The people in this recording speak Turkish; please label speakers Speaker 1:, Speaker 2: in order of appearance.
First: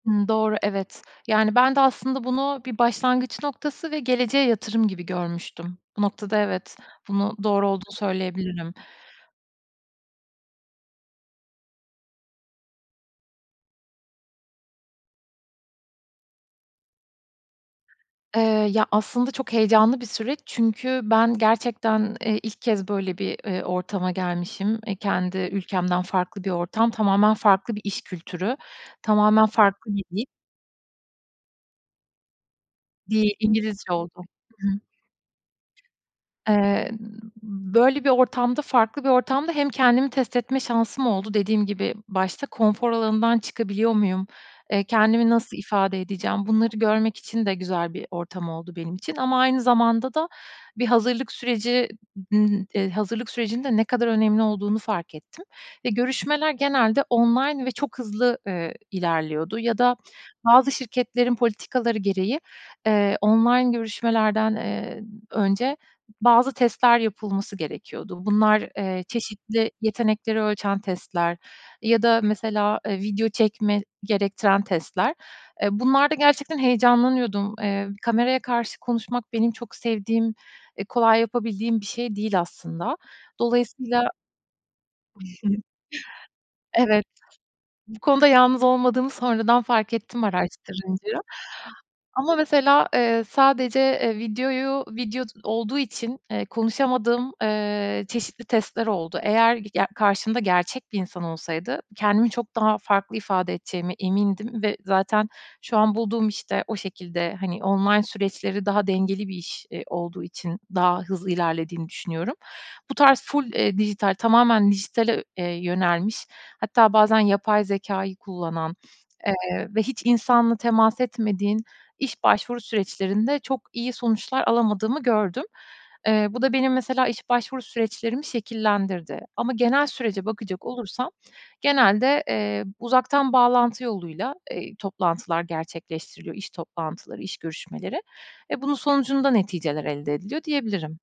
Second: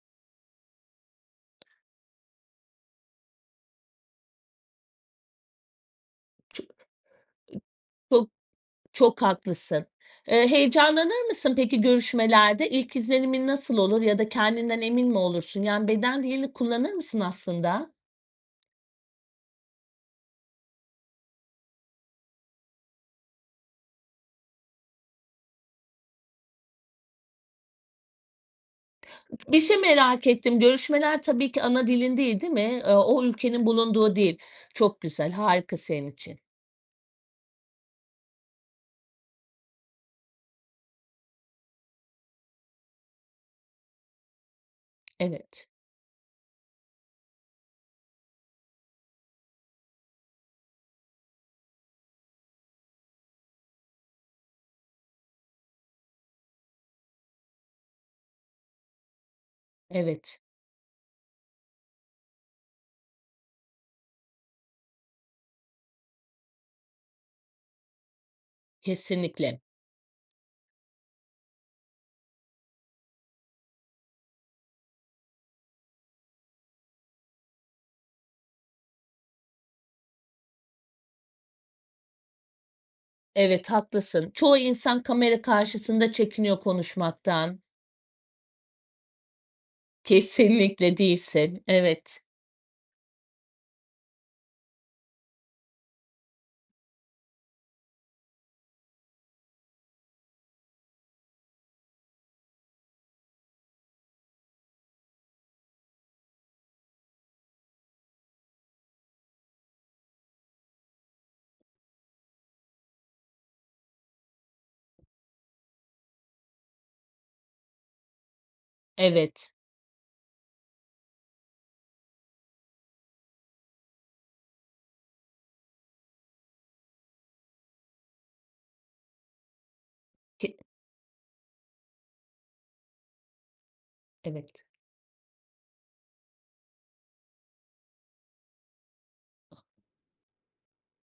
Speaker 1: Hımm, doğru, evet. Yani, ben de aslında bunu bir başlangıç noktası ve geleceğe yatırım gibi görmüştüm. Bu noktada,
Speaker 2: I
Speaker 1: evet, bunu, doğru olduğunu
Speaker 2: Çok
Speaker 1: söyleyebilirim.
Speaker 2: çok haklısın. Eee, heyecanlanır mısın peki, görüşmelerde? İlk izlenimin nasıl olur ya da kendinden emin mi olursun? Yani, beden dilini kullanır mısın aslında?
Speaker 1: Eee, ya, aslında çok heyecanlı bir süreç. Çünkü ben gerçekten, eee, ilk kez böyle bir, eee, ortama gelmişim. E, kendi ülkemden farklı bir ortam, tamamen farklı bir iş kültürü, tamamen
Speaker 2: Bir şey
Speaker 1: farklı bir dil.
Speaker 2: merak ettim. Görüşmeler, tabii ki, ana dilin değil, değil mi? Eee, o
Speaker 1: Değil,
Speaker 2: ülkenin
Speaker 1: İngilizce oldu.
Speaker 2: bulunduğu dil.
Speaker 1: Hı hı.
Speaker 2: Çok güzel, harika senin için.
Speaker 1: Eee, ııı, böyle bir ortamda, farklı bir ortamda, hem kendimi test etme şansım oldu. Dediğim gibi başta, konfor alanından çıkabiliyor muyum? Eee, kendimi nasıl
Speaker 2: Evet.
Speaker 1: ifade edeceğim, bunları görmek için de güzel bir ortam oldu benim için. Ama aynı zamanda da bir hazırlık süreci nı hazırlık sürecinin de ne kadar önemli olduğunu fark ettim ve görüşmeler genelde online ve çok hızlı, ııı, ilerliyordu. Ya da
Speaker 2: Evet.
Speaker 1: bazı şirketlerin politikaları gereği, eee, online görüşmelerden, eee, önce bazı testler yapılması gerekiyordu. Bunlar, eee,
Speaker 2: Kesinlikle.
Speaker 1: çeşitli yetenekleri ölçen testler ya da mesela, eee, video çekme gerektiren testler. Eee, bunlarda gerçekten heyecanlanıyordum. Eee, kameraya karşı konuşmak, benim çok sevdiğim, e, kolay yapabildiğim bir şey değil aslında.
Speaker 2: Evet,
Speaker 1: Dolayısıyla
Speaker 2: haklısın. Çoğu insan kamera karşısında çekiniyor
Speaker 1: Evet,
Speaker 2: konuşmaktan.
Speaker 1: bu konuda yalnız olmadığımı sonradan fark ettim
Speaker 2: Kesinlikle,
Speaker 1: araştırınca.
Speaker 2: değilsin. Evet.
Speaker 1: Ama mesela, eee, sadece, eee, videoyu video d olduğu için, eee, konuşamadığım, eee, çeşitli testler oldu. Eğer ge ya, karşımda gerçek bir insan olsaydı, kendimi çok daha farklı ifade edeceğimi emindim ve zaten şu an bulduğum işte o şekilde hani, online süreçleri daha dengeli bir iş, iii, olduğu için daha hızlı ilerlediğini düşünüyorum. Bu tarz full, eee, dijital, tamamen dijitale, eee, yönelmiş, hatta bazen yapay zekâyı kullanan,
Speaker 2: Evet.
Speaker 1: eee, ve hiç insanla temas etmediğin iş başvuru süreçlerinde, çok iyi sonuçlar alamadığımı gördüm. Eee, bu da benim mesela iş başvuru süreçlerimi şekillendirdi ama genel sürece
Speaker 2: Ke
Speaker 1: bakacak olursam, genelde, eee, uzaktan bağlantı yoluyla,
Speaker 2: Evet.
Speaker 1: eee, toplantılar gerçekleştiriliyor; iş toplantıları, iş görüşmeleri ve bunun sonucunda
Speaker 2: A
Speaker 1: neticeler elde ediliyor diyebilirim.